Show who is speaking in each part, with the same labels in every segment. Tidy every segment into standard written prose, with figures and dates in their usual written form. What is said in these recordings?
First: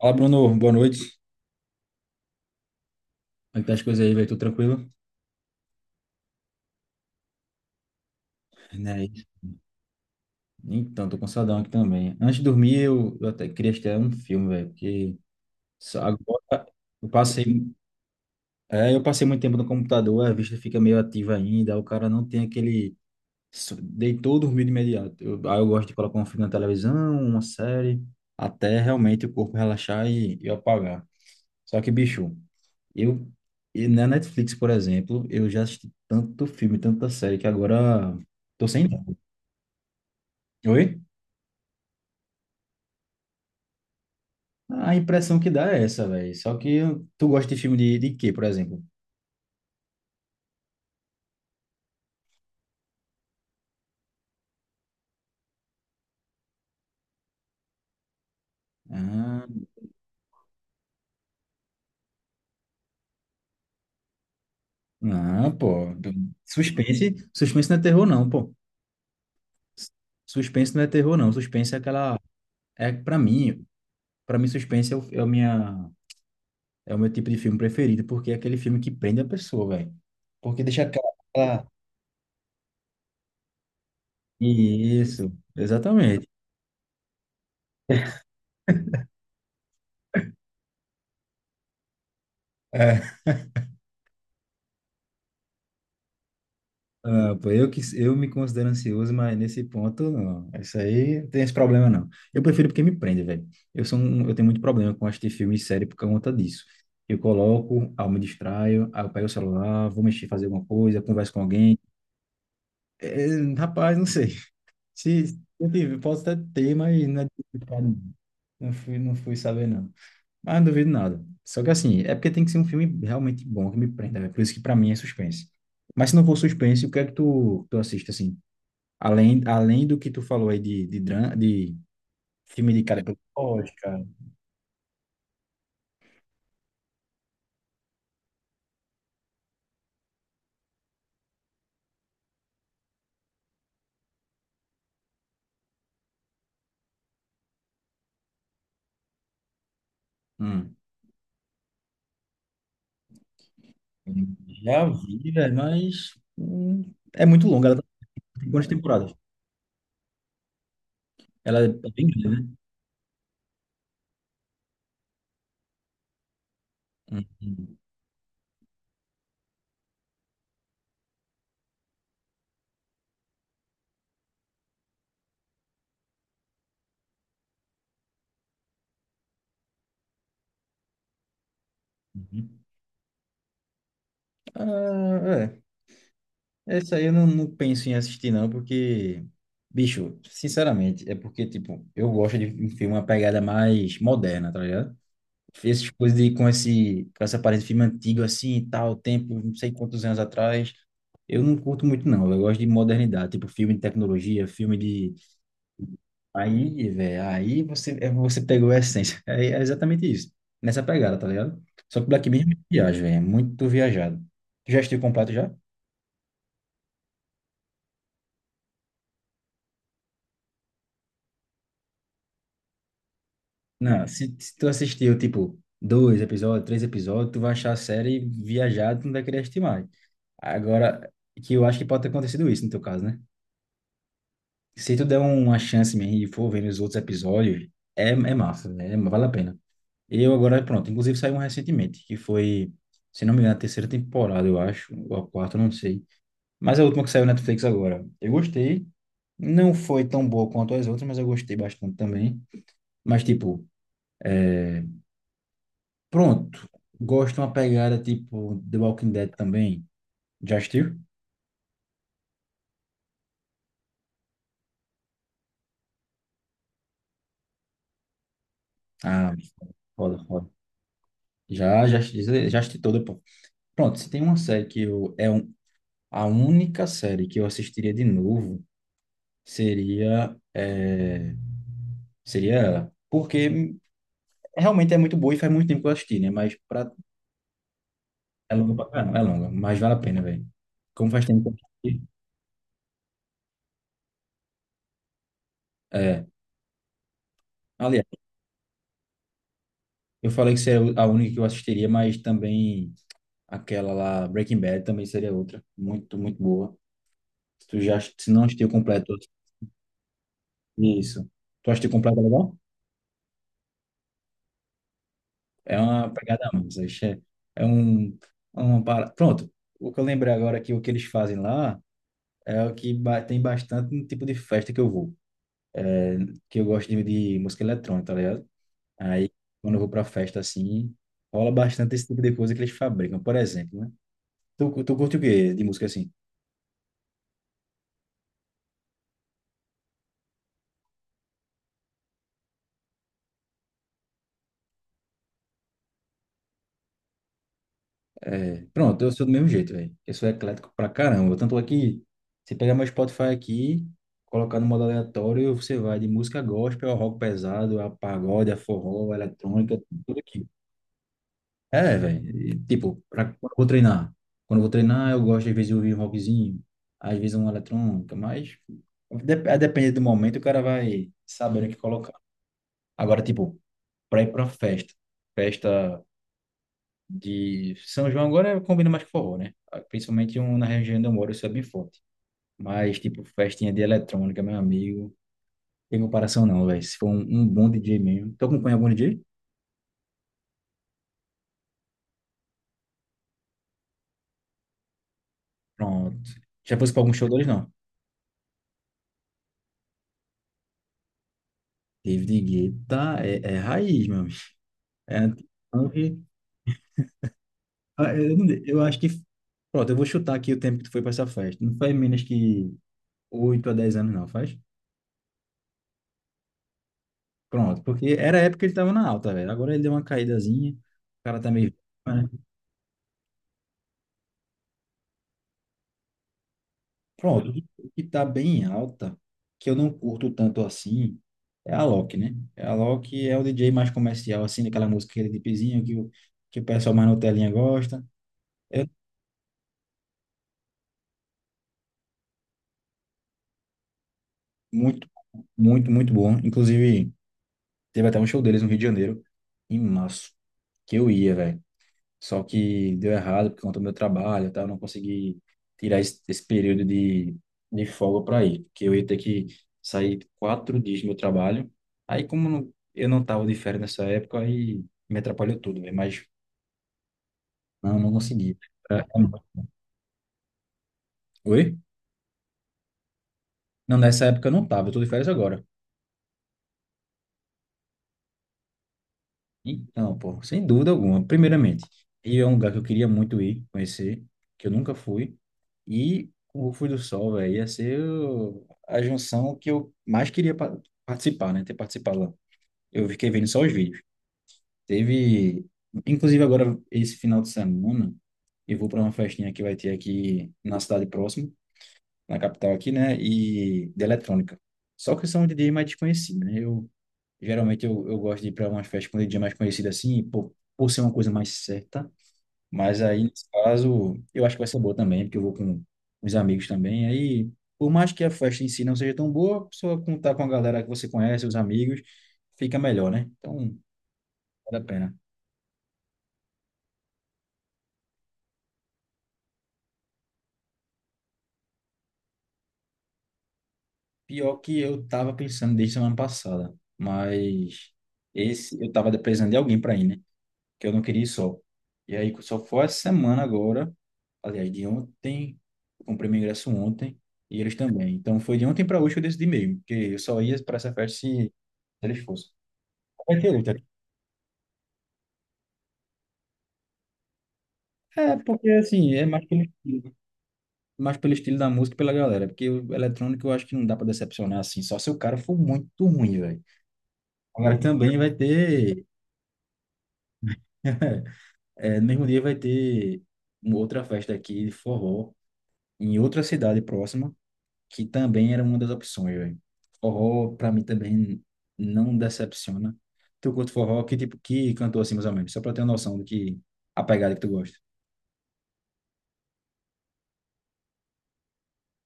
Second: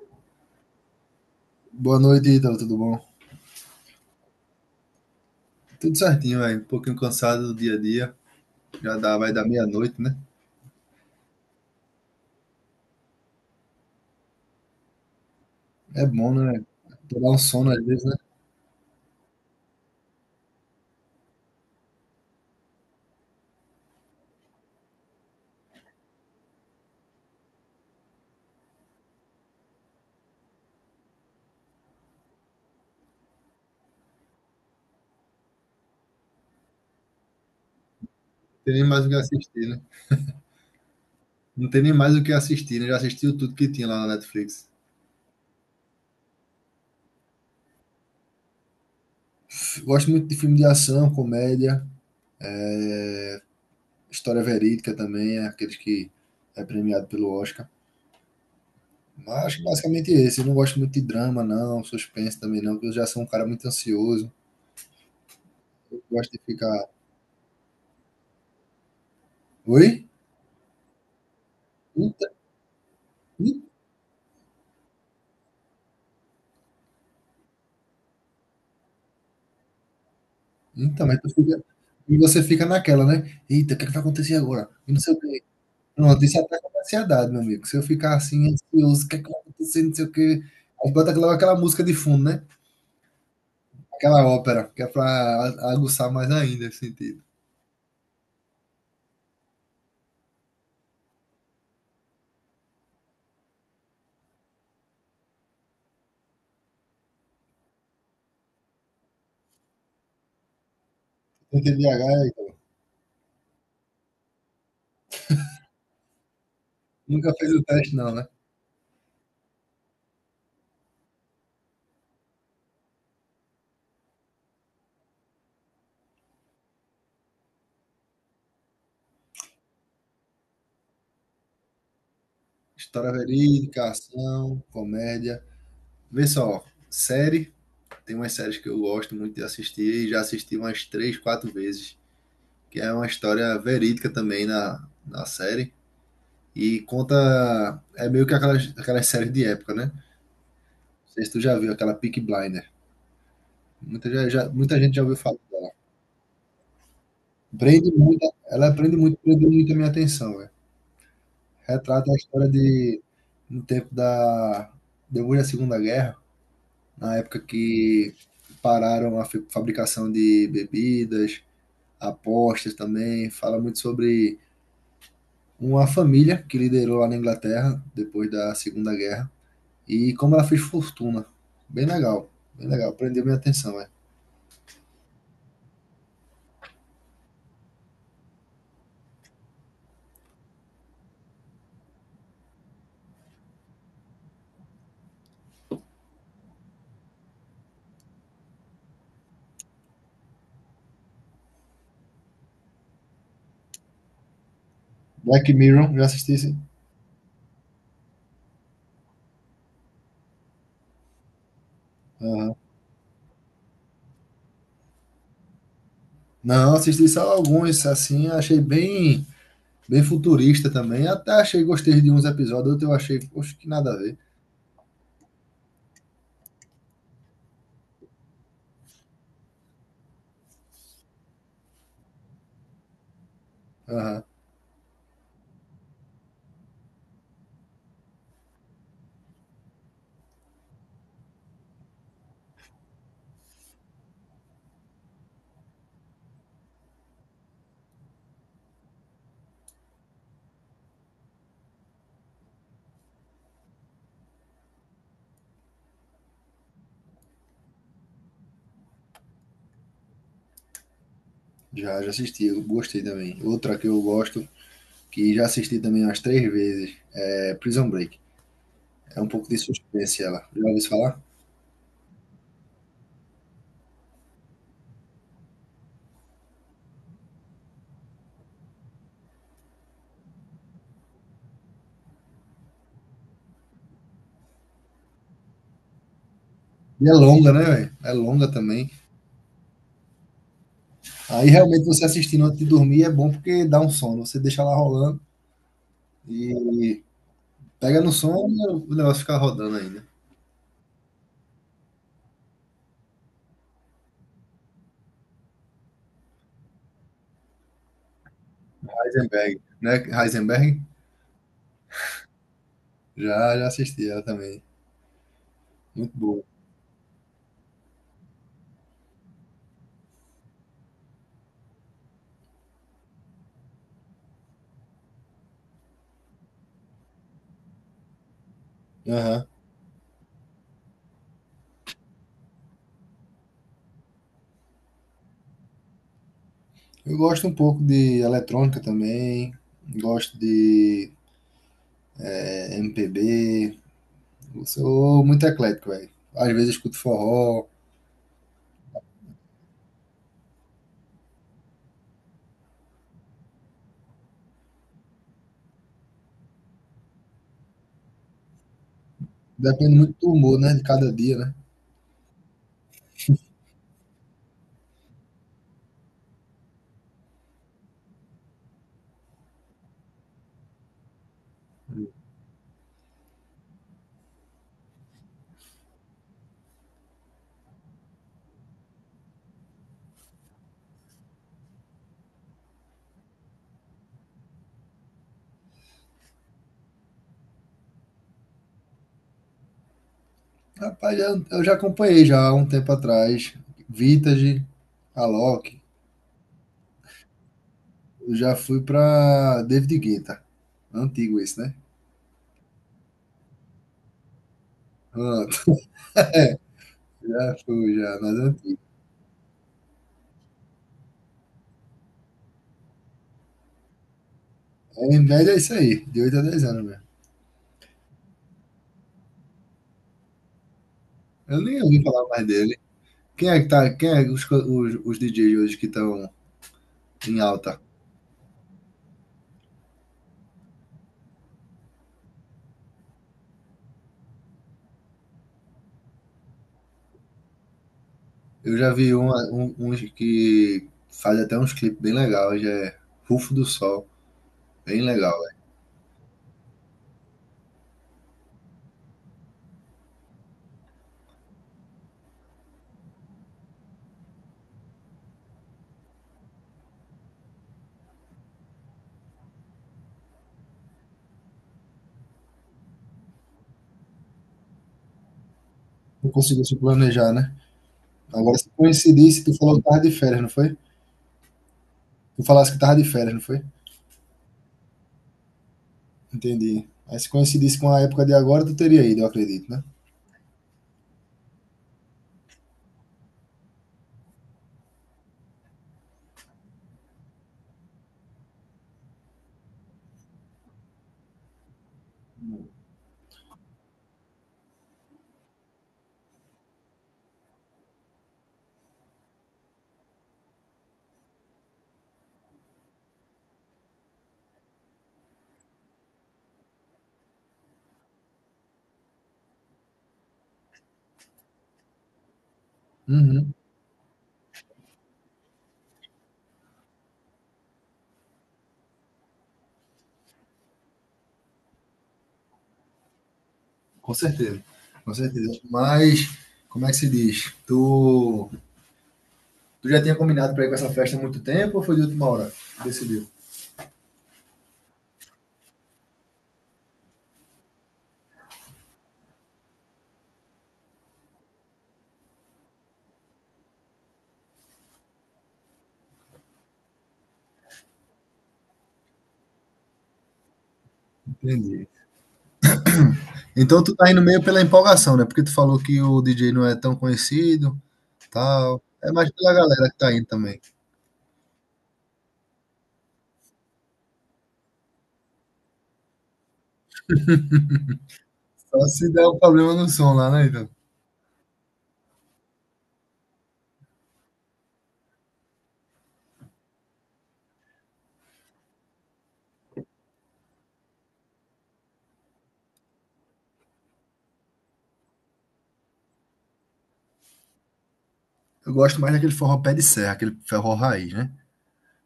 Speaker 1: Fala, Bruno. Boa noite.
Speaker 2: Boa noite, Ítalo, tudo bom?
Speaker 1: Como é que tá as coisas aí, velho? Tudo tranquilo?
Speaker 2: Tudo certinho, velho. Um pouquinho cansado do dia a dia. Já
Speaker 1: Né?
Speaker 2: dá, vai dar meia-noite, né?
Speaker 1: Então, tô cansadão aqui também. Antes de dormir, eu até queria assistir um filme, velho, porque só
Speaker 2: É bom, né?
Speaker 1: agora eu
Speaker 2: Pra dar um
Speaker 1: passei,
Speaker 2: sono às vezes, né?
Speaker 1: eu passei muito tempo no computador, a vista fica meio ativa ainda, o cara não tem aquele... Deitou, dormiu de imediato. Eu, aí eu gosto de colocar um filme na televisão, uma série, até realmente o corpo relaxar e apagar. Só que, bicho, Eu, e na Netflix, por exemplo, eu já assisti tanto filme, tanta série, que agora
Speaker 2: Não
Speaker 1: tô
Speaker 2: tem nem
Speaker 1: sem
Speaker 2: mais o que
Speaker 1: tempo.
Speaker 2: assistir, né?
Speaker 1: Oi?
Speaker 2: Não tem nem mais o que assistir, né? Já assistiu tudo que tinha lá na Netflix.
Speaker 1: A impressão que dá é essa, velho. Só que tu gosta de filme de quê, por exemplo?
Speaker 2: Gosto muito de filme de ação, comédia, história verídica também, é aqueles que premiado pelo Oscar. Mas
Speaker 1: Ah,
Speaker 2: acho que basicamente esse. Eu não gosto muito de drama, não, suspense também não, porque eu já sou um cara muito ansioso.
Speaker 1: não, pô.
Speaker 2: Eu gosto de ficar.
Speaker 1: Suspense não é terror, não, pô.
Speaker 2: Oi?
Speaker 1: Suspense não é terror, não. Suspense é aquela.
Speaker 2: Ita-
Speaker 1: É, pra mim, suspense é o meu tipo de filme preferido, porque é aquele filme que prende a pessoa, velho. Porque deixa aquela.
Speaker 2: Então, mas tu fica
Speaker 1: aquela-
Speaker 2: e você fica naquela, né: "Eita, o que é que vai acontecer agora?" E não sei o
Speaker 1: Isso,
Speaker 2: quê. Pronto,
Speaker 1: exatamente.
Speaker 2: isso ataca minha ansiedade, meu amigo. Se eu ficar assim ansioso, o que é que vai acontecer, não sei o quê. Aí bota logo aquela música de fundo, né,
Speaker 1: É.
Speaker 2: aquela ópera, que é pra a aguçar mais ainda esse sentido.
Speaker 1: Ah, pô, eu, que, eu me considero ansioso, mas nesse ponto, não. Isso aí não tem esse problema, não. Eu prefiro porque me prende, velho. Eu sou um, eu tenho muito problema com assistir filme e série por conta disso. Eu coloco, aí eu me distraio, aí eu pego o celular, vou mexer, fazer alguma coisa, converso com
Speaker 2: Tem
Speaker 1: alguém.
Speaker 2: TDAH,
Speaker 1: É, rapaz, não sei. Se, posso até ter, mas não é
Speaker 2: nunca fez o
Speaker 1: diversificado,
Speaker 2: teste não, né.
Speaker 1: Não fui, não fui saber, não. Mas não duvido nada. Só que assim, é porque tem que ser um filme realmente bom que me prenda, velho. Por isso que pra mim é suspense. Mas se não for suspense, o que é que tu assiste, assim? Além, além do que tu falou aí de, dra- de filme de cara.
Speaker 2: História
Speaker 1: Pois,
Speaker 2: verídica,
Speaker 1: cara,
Speaker 2: ação, comédia. Vê só, série, tem umas séries que eu gosto muito de assistir e já assisti umas 3, 4 vezes, que é uma história verídica também na série. E conta. É meio que aquelas, séries de época, né? Não
Speaker 1: Hum.
Speaker 2: sei se tu já viu aquela Peaky Blinder. Muita, muita
Speaker 1: Já
Speaker 2: gente já ouviu
Speaker 1: vi,
Speaker 2: falar
Speaker 1: velho,
Speaker 2: dela.
Speaker 1: mas é muito longa, ela
Speaker 2: Prende muito,
Speaker 1: tem quantas temporadas?
Speaker 2: prendeu muito a minha atenção, velho.
Speaker 1: Ela é bem
Speaker 2: Retrata a
Speaker 1: grande, né?
Speaker 2: história de no tempo da depois da Segunda Guerra, na época
Speaker 1: Hum,
Speaker 2: que pararam a fabricação de bebidas, apostas também. Fala muito sobre uma família que liderou lá na Inglaterra depois da Segunda Guerra e como ela fez fortuna. Bem legal,
Speaker 1: hum,
Speaker 2: bem legal. Prendeu minha atenção, é.
Speaker 1: ah, é. Essa aí eu não penso em assistir, não, porque, bicho, sinceramente, é porque, tipo, eu gosto de um filme, uma pegada mais moderna, tá ligado? Fez essas coisas de, com essa aparência de filme antigo assim e tal, tempo, não sei quantos anos atrás. Eu não curto muito, não. Eu gosto de modernidade, tipo filme de tecnologia, filme de.
Speaker 2: Black Mirror, já assisti esse?
Speaker 1: Aí, velho, aí você, você pegou a essência. É, é exatamente isso. Nessa pegada, tá ligado? Só que Black Mirror é
Speaker 2: Aham.
Speaker 1: muito viagem, velho. É muito viajado. Tu já assistiu completo já?
Speaker 2: Não, assisti só alguns, assim, achei bem, bem futurista também. Até achei, gostei de uns episódios, outros eu achei, poxa, que nada a
Speaker 1: Não,
Speaker 2: ver.
Speaker 1: se tu assistiu, tipo, dois episódios, três episódios, tu vai achar a série viajada, tu não vai querer assistir mais. Agora, que eu acho que pode ter acontecido isso no teu caso, né?
Speaker 2: Aham.
Speaker 1: Se tu der uma chance mesmo e for vendo os outros episódios, é massa, né? É, vale a pena. Eu agora, pronto, inclusive saiu um recentemente, que foi, se não me engano, a terceira temporada, eu acho, ou a quarta, não sei. Mas é a última que saiu na Netflix agora. Eu gostei, não foi tão boa quanto as outras, mas eu gostei bastante também. Mas, tipo, pronto, gosto de uma pegada tipo The Walking Dead também. Já assistiu?
Speaker 2: Já, já assisti, eu gostei também. Outra que eu gosto, que já assisti também umas três vezes, é Prison Break. É um
Speaker 1: Ah,
Speaker 2: pouco de
Speaker 1: foda,
Speaker 2: suspense ela.
Speaker 1: foda.
Speaker 2: Já ouviu falar?
Speaker 1: Já, já, já assisti toda, pô. Pronto, se tem uma série que eu, é um, a única série que eu assistiria de novo seria é, seria ela. Porque realmente é muito boa e faz muito tempo que eu assisti, né? Mas pra...
Speaker 2: E é longa, né, velho? É longa
Speaker 1: é longa pra
Speaker 2: também.
Speaker 1: caramba, é longa, mas vale a pena, velho. Como faz tempo que
Speaker 2: Aí
Speaker 1: eu
Speaker 2: realmente você
Speaker 1: assisti.
Speaker 2: assistindo antes de dormir é bom porque dá um sono. Você deixa ela rolando.
Speaker 1: É.
Speaker 2: E pega
Speaker 1: Aliás,
Speaker 2: no som e o negócio fica rodando ainda.
Speaker 1: eu falei que seria a única que eu assistiria, mas também aquela lá, Breaking Bad, também seria outra. Muito, muito boa. Se tu já se não assistiu completo,
Speaker 2: Heisenberg, né? Heisenberg?
Speaker 1: isso. Tu assistiu completo legal?
Speaker 2: Já, já assisti ela também.
Speaker 1: É uma
Speaker 2: Muito boa.
Speaker 1: pegada a mais. Isso é, é um, é uma para... Pronto, o que eu lembrei agora que o que eles fazem lá é o que tem bastante no tipo de festa que eu vou, que eu gosto de música eletrônica, tá ligado? Aí,
Speaker 2: Aham.
Speaker 1: quando eu vou pra festa assim, rola bastante esse tipo de coisa que eles fabricam, por exemplo, né? Tu curte o quê de música assim?
Speaker 2: Eu gosto um pouco de eletrônica também. Gosto de MPB. Eu sou muito eclético, velho. Às vezes eu escuto forró.
Speaker 1: É, pronto, eu sou do mesmo jeito, velho. Eu sou eclético pra caramba. Tanto é que você pegar meu Spotify aqui, colocar no modo aleatório, você vai de música gospel ao rock pesado, a pagode, a forró, a eletrônica,
Speaker 2: Depende muito
Speaker 1: tudo
Speaker 2: do
Speaker 1: aqui.
Speaker 2: humor, né? De cada dia, né?
Speaker 1: É, velho. Tipo, pra, quando eu vou treinar. Quando eu vou treinar, eu gosto às vezes de ouvir um rockzinho, às vezes uma eletrônica, mas a depender do momento, o cara vai sabendo o que colocar. Agora, tipo, pra ir pra festa. Festa de São João agora combina mais com forró, né? Principalmente um, na região onde eu moro, isso é bem forte. Mas, tipo, festinha de eletrônica, meu amigo, tem comparação não, velho. Se for um, um bom DJ mesmo. Tu acompanha algum DJ?
Speaker 2: Rapaz, eu já acompanhei já há um tempo atrás. Vintage, Alok.
Speaker 1: Pronto. Já fosse pra algum show deles, não?
Speaker 2: Eu já fui pra David Guetta. Antigo esse, né?
Speaker 1: David Guetta é, é raiz, meu amigo. É,
Speaker 2: Ah,
Speaker 1: então,
Speaker 2: já fui,
Speaker 1: ah, é,
Speaker 2: já,
Speaker 1: eu,
Speaker 2: nas antigas.
Speaker 1: eu acho que... Pronto, eu vou chutar aqui o tempo que tu foi pra essa festa. Não faz menos que 8 a 10 anos, não, faz?
Speaker 2: Em média é isso aí, de 8 a 10 anos mesmo.
Speaker 1: Pronto, porque era a época que ele tava na alta, velho. Agora ele deu uma caídazinha, o cara tá
Speaker 2: Eu
Speaker 1: meio...
Speaker 2: nem ouvi falar
Speaker 1: né?
Speaker 2: mais dele. Quem é que tá? Quem é os, DJs hoje que estão em
Speaker 1: Pronto,
Speaker 2: alta?
Speaker 1: o que está bem alta, que eu não curto tanto assim, é a Loki, né? A Loki é o DJ mais comercial, assim, daquela música aquele pizinho que o pessoal mais no telinha gosta.
Speaker 2: Eu
Speaker 1: É
Speaker 2: já vi uns que faz até uns clipes bem legais, já é Rufo do Sol, bem
Speaker 1: muito,
Speaker 2: legal, velho.
Speaker 1: muito, muito bom. Inclusive, teve até um show deles no Rio de Janeiro, em março, que eu ia, velho. Só que deu errado por conta do meu trabalho, tá, eu não consegui tirar esse, esse período de folga para ir, porque eu ia ter que sair quatro dias do meu trabalho. Aí, como não- eu não tava de férias nessa época, aí me atrapalhou tudo, né? Mas
Speaker 2: Não conseguiu se planejar, né?
Speaker 1: não, não consegui.
Speaker 2: Agora se
Speaker 1: É, é-
Speaker 2: coincidisse, tu falou que tava de férias, não foi?
Speaker 1: Oi?
Speaker 2: Tu falasse que tava de férias, não foi?
Speaker 1: Não, nessa época eu não tava. Eu estou de férias agora.
Speaker 2: Entendi. Aí se coincidisse com a época de agora, tu teria ido, eu acredito, né?
Speaker 1: Então, pô, sem dúvida alguma. Primeiramente, Rio é um lugar que eu queria muito ir, conhecer, que eu nunca fui. E o Rufo do Sol, velho, ia ser a junção que eu mais queria participar, né? Ter participado lá. Eu fiquei vendo só os vídeos. Teve, inclusive agora, esse final de semana, eu vou para uma festinha que vai ter aqui na cidade próxima, na capital aqui, né? E de eletrônica. Só que são um DJ mais desconhecido, né? Eu geralmente eu gosto de ir para umas festas com dia mais conhecido assim, por ser uma coisa mais certa. Mas aí, nesse
Speaker 2: Uhum.
Speaker 1: caso, eu acho que vai ser boa também, porque eu vou com os amigos também. Aí, por mais que a festa em si não seja tão boa, só contar com a galera que você conhece, os amigos, fica melhor, né? Então,
Speaker 2: Com certeza,
Speaker 1: vale a pena.
Speaker 2: com certeza. Mas, como é que se diz? Tu já tinha combinado para ir com essa festa há muito tempo ou foi de última hora? Que Decidiu.
Speaker 1: Pior que eu tava pensando desde semana passada, mas esse eu tava precisando de alguém para ir, né? Que eu não queria ir só. E aí só foi essa semana agora, aliás, de ontem, eu comprei meu ingresso ontem, e eles também. Então foi de ontem para hoje que eu decidi mesmo, porque eu só ia para essa festa se
Speaker 2: Entendi.
Speaker 1: eles fossem. Vai ter outra.
Speaker 2: Então tu tá indo meio pela empolgação, né? Porque tu falou que o DJ não é tão conhecido,
Speaker 1: É, porque
Speaker 2: tal. É
Speaker 1: assim, é
Speaker 2: mais pela galera que tá indo também.
Speaker 1: mais pelo estilo da música e pela galera, porque o eletrônico eu acho que não dá para decepcionar assim, só se o cara for muito ruim, velho. Agora também vai
Speaker 2: Só
Speaker 1: ter,
Speaker 2: se der um problema no som lá, né, então?
Speaker 1: é, no mesmo dia vai ter uma outra festa aqui de forró, em outra cidade próxima, que também era uma das opções, velho. Forró, pra mim, também não decepciona. Tu curte forró? Que tipo, que cantor assim, mais ou menos? Só pra eu ter uma noção do que, a pegada que tu gosta.
Speaker 2: Eu gosto mais daquele forró pé de serra, aquele forró raiz, né?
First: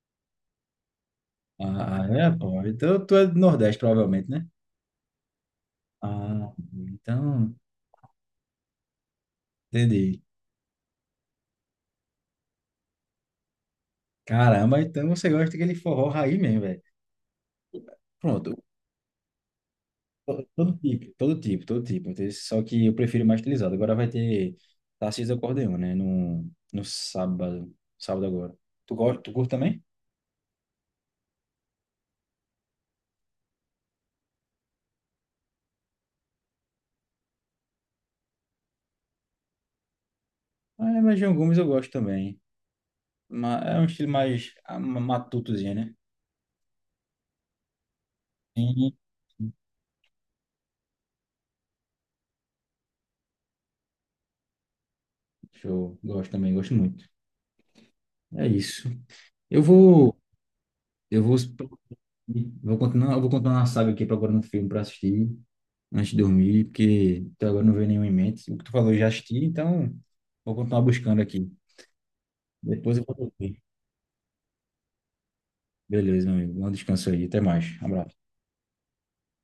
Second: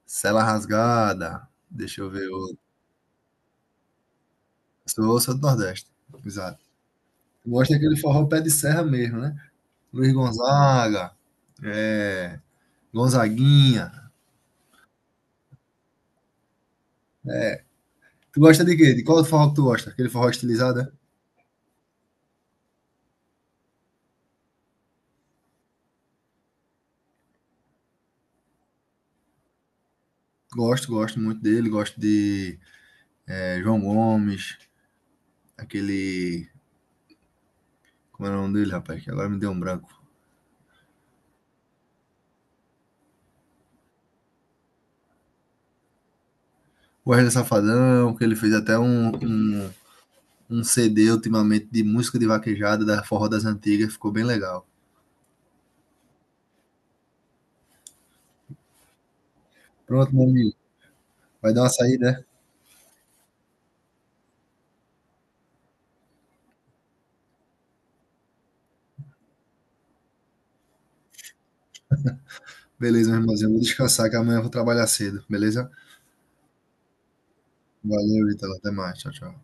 Speaker 2: Sela rasgada. Deixa
Speaker 1: Ah,
Speaker 2: eu ver
Speaker 1: é,
Speaker 2: outro.
Speaker 1: pô. Então, tu é do Nordeste, provavelmente, né?
Speaker 2: Sou, sou do Nordeste.
Speaker 1: Ah,
Speaker 2: Exato. Eu
Speaker 1: então,
Speaker 2: gosto daquele forró pé de serra mesmo, né? Luiz
Speaker 1: entendi.
Speaker 2: Gonzaga, é, Gonzaguinha.
Speaker 1: Caramba, então você gosta daquele forró raiz mesmo, velho.
Speaker 2: Tu
Speaker 1: Pronto,
Speaker 2: gosta de quê? De qual forró que tu gosta? Aquele forró
Speaker 1: todo
Speaker 2: estilizado, é?
Speaker 1: tipo, todo tipo, todo tipo. Só que eu prefiro mais utilizado. Agora vai ter Tarcísio do Acordeon, né? No, no sábado, sábado agora. Tu gosta, tu curte também?
Speaker 2: Gosto, gosto muito dele. Gosto de João Gomes, aquele. Como era o nome dele, rapaz? Que agora me deu um branco.
Speaker 1: Ah, mas João Gomes eu gosto também. É um estilo mais ah, matutozinho, né?
Speaker 2: O Wesley Safadão, que ele fez até
Speaker 1: Sim.
Speaker 2: um CD ultimamente de música de vaquejada da Forró das Antigas. Ficou bem legal.
Speaker 1: Show. Gosto também, gosto muito. É isso. Eu
Speaker 2: Pronto,
Speaker 1: vou,
Speaker 2: meu amigo.
Speaker 1: eu vou,
Speaker 2: Vai dar uma saída, né?
Speaker 1: vou continuar, eu vou continuar na saga aqui procurando um filme para assistir antes de dormir, porque até agora não veio nenhum em mente. O que tu falou eu já assisti, então vou continuar buscando aqui. Depois eu
Speaker 2: Beleza,
Speaker 1: vou
Speaker 2: meu irmãozinho. Vou
Speaker 1: dormir.
Speaker 2: descansar que amanhã eu vou trabalhar cedo, beleza?
Speaker 1: Beleza, meu amigo. Um descanso aí. Até mais. Abraço.
Speaker 2: Valeu, Vitor. Até mais. Tchau, tchau.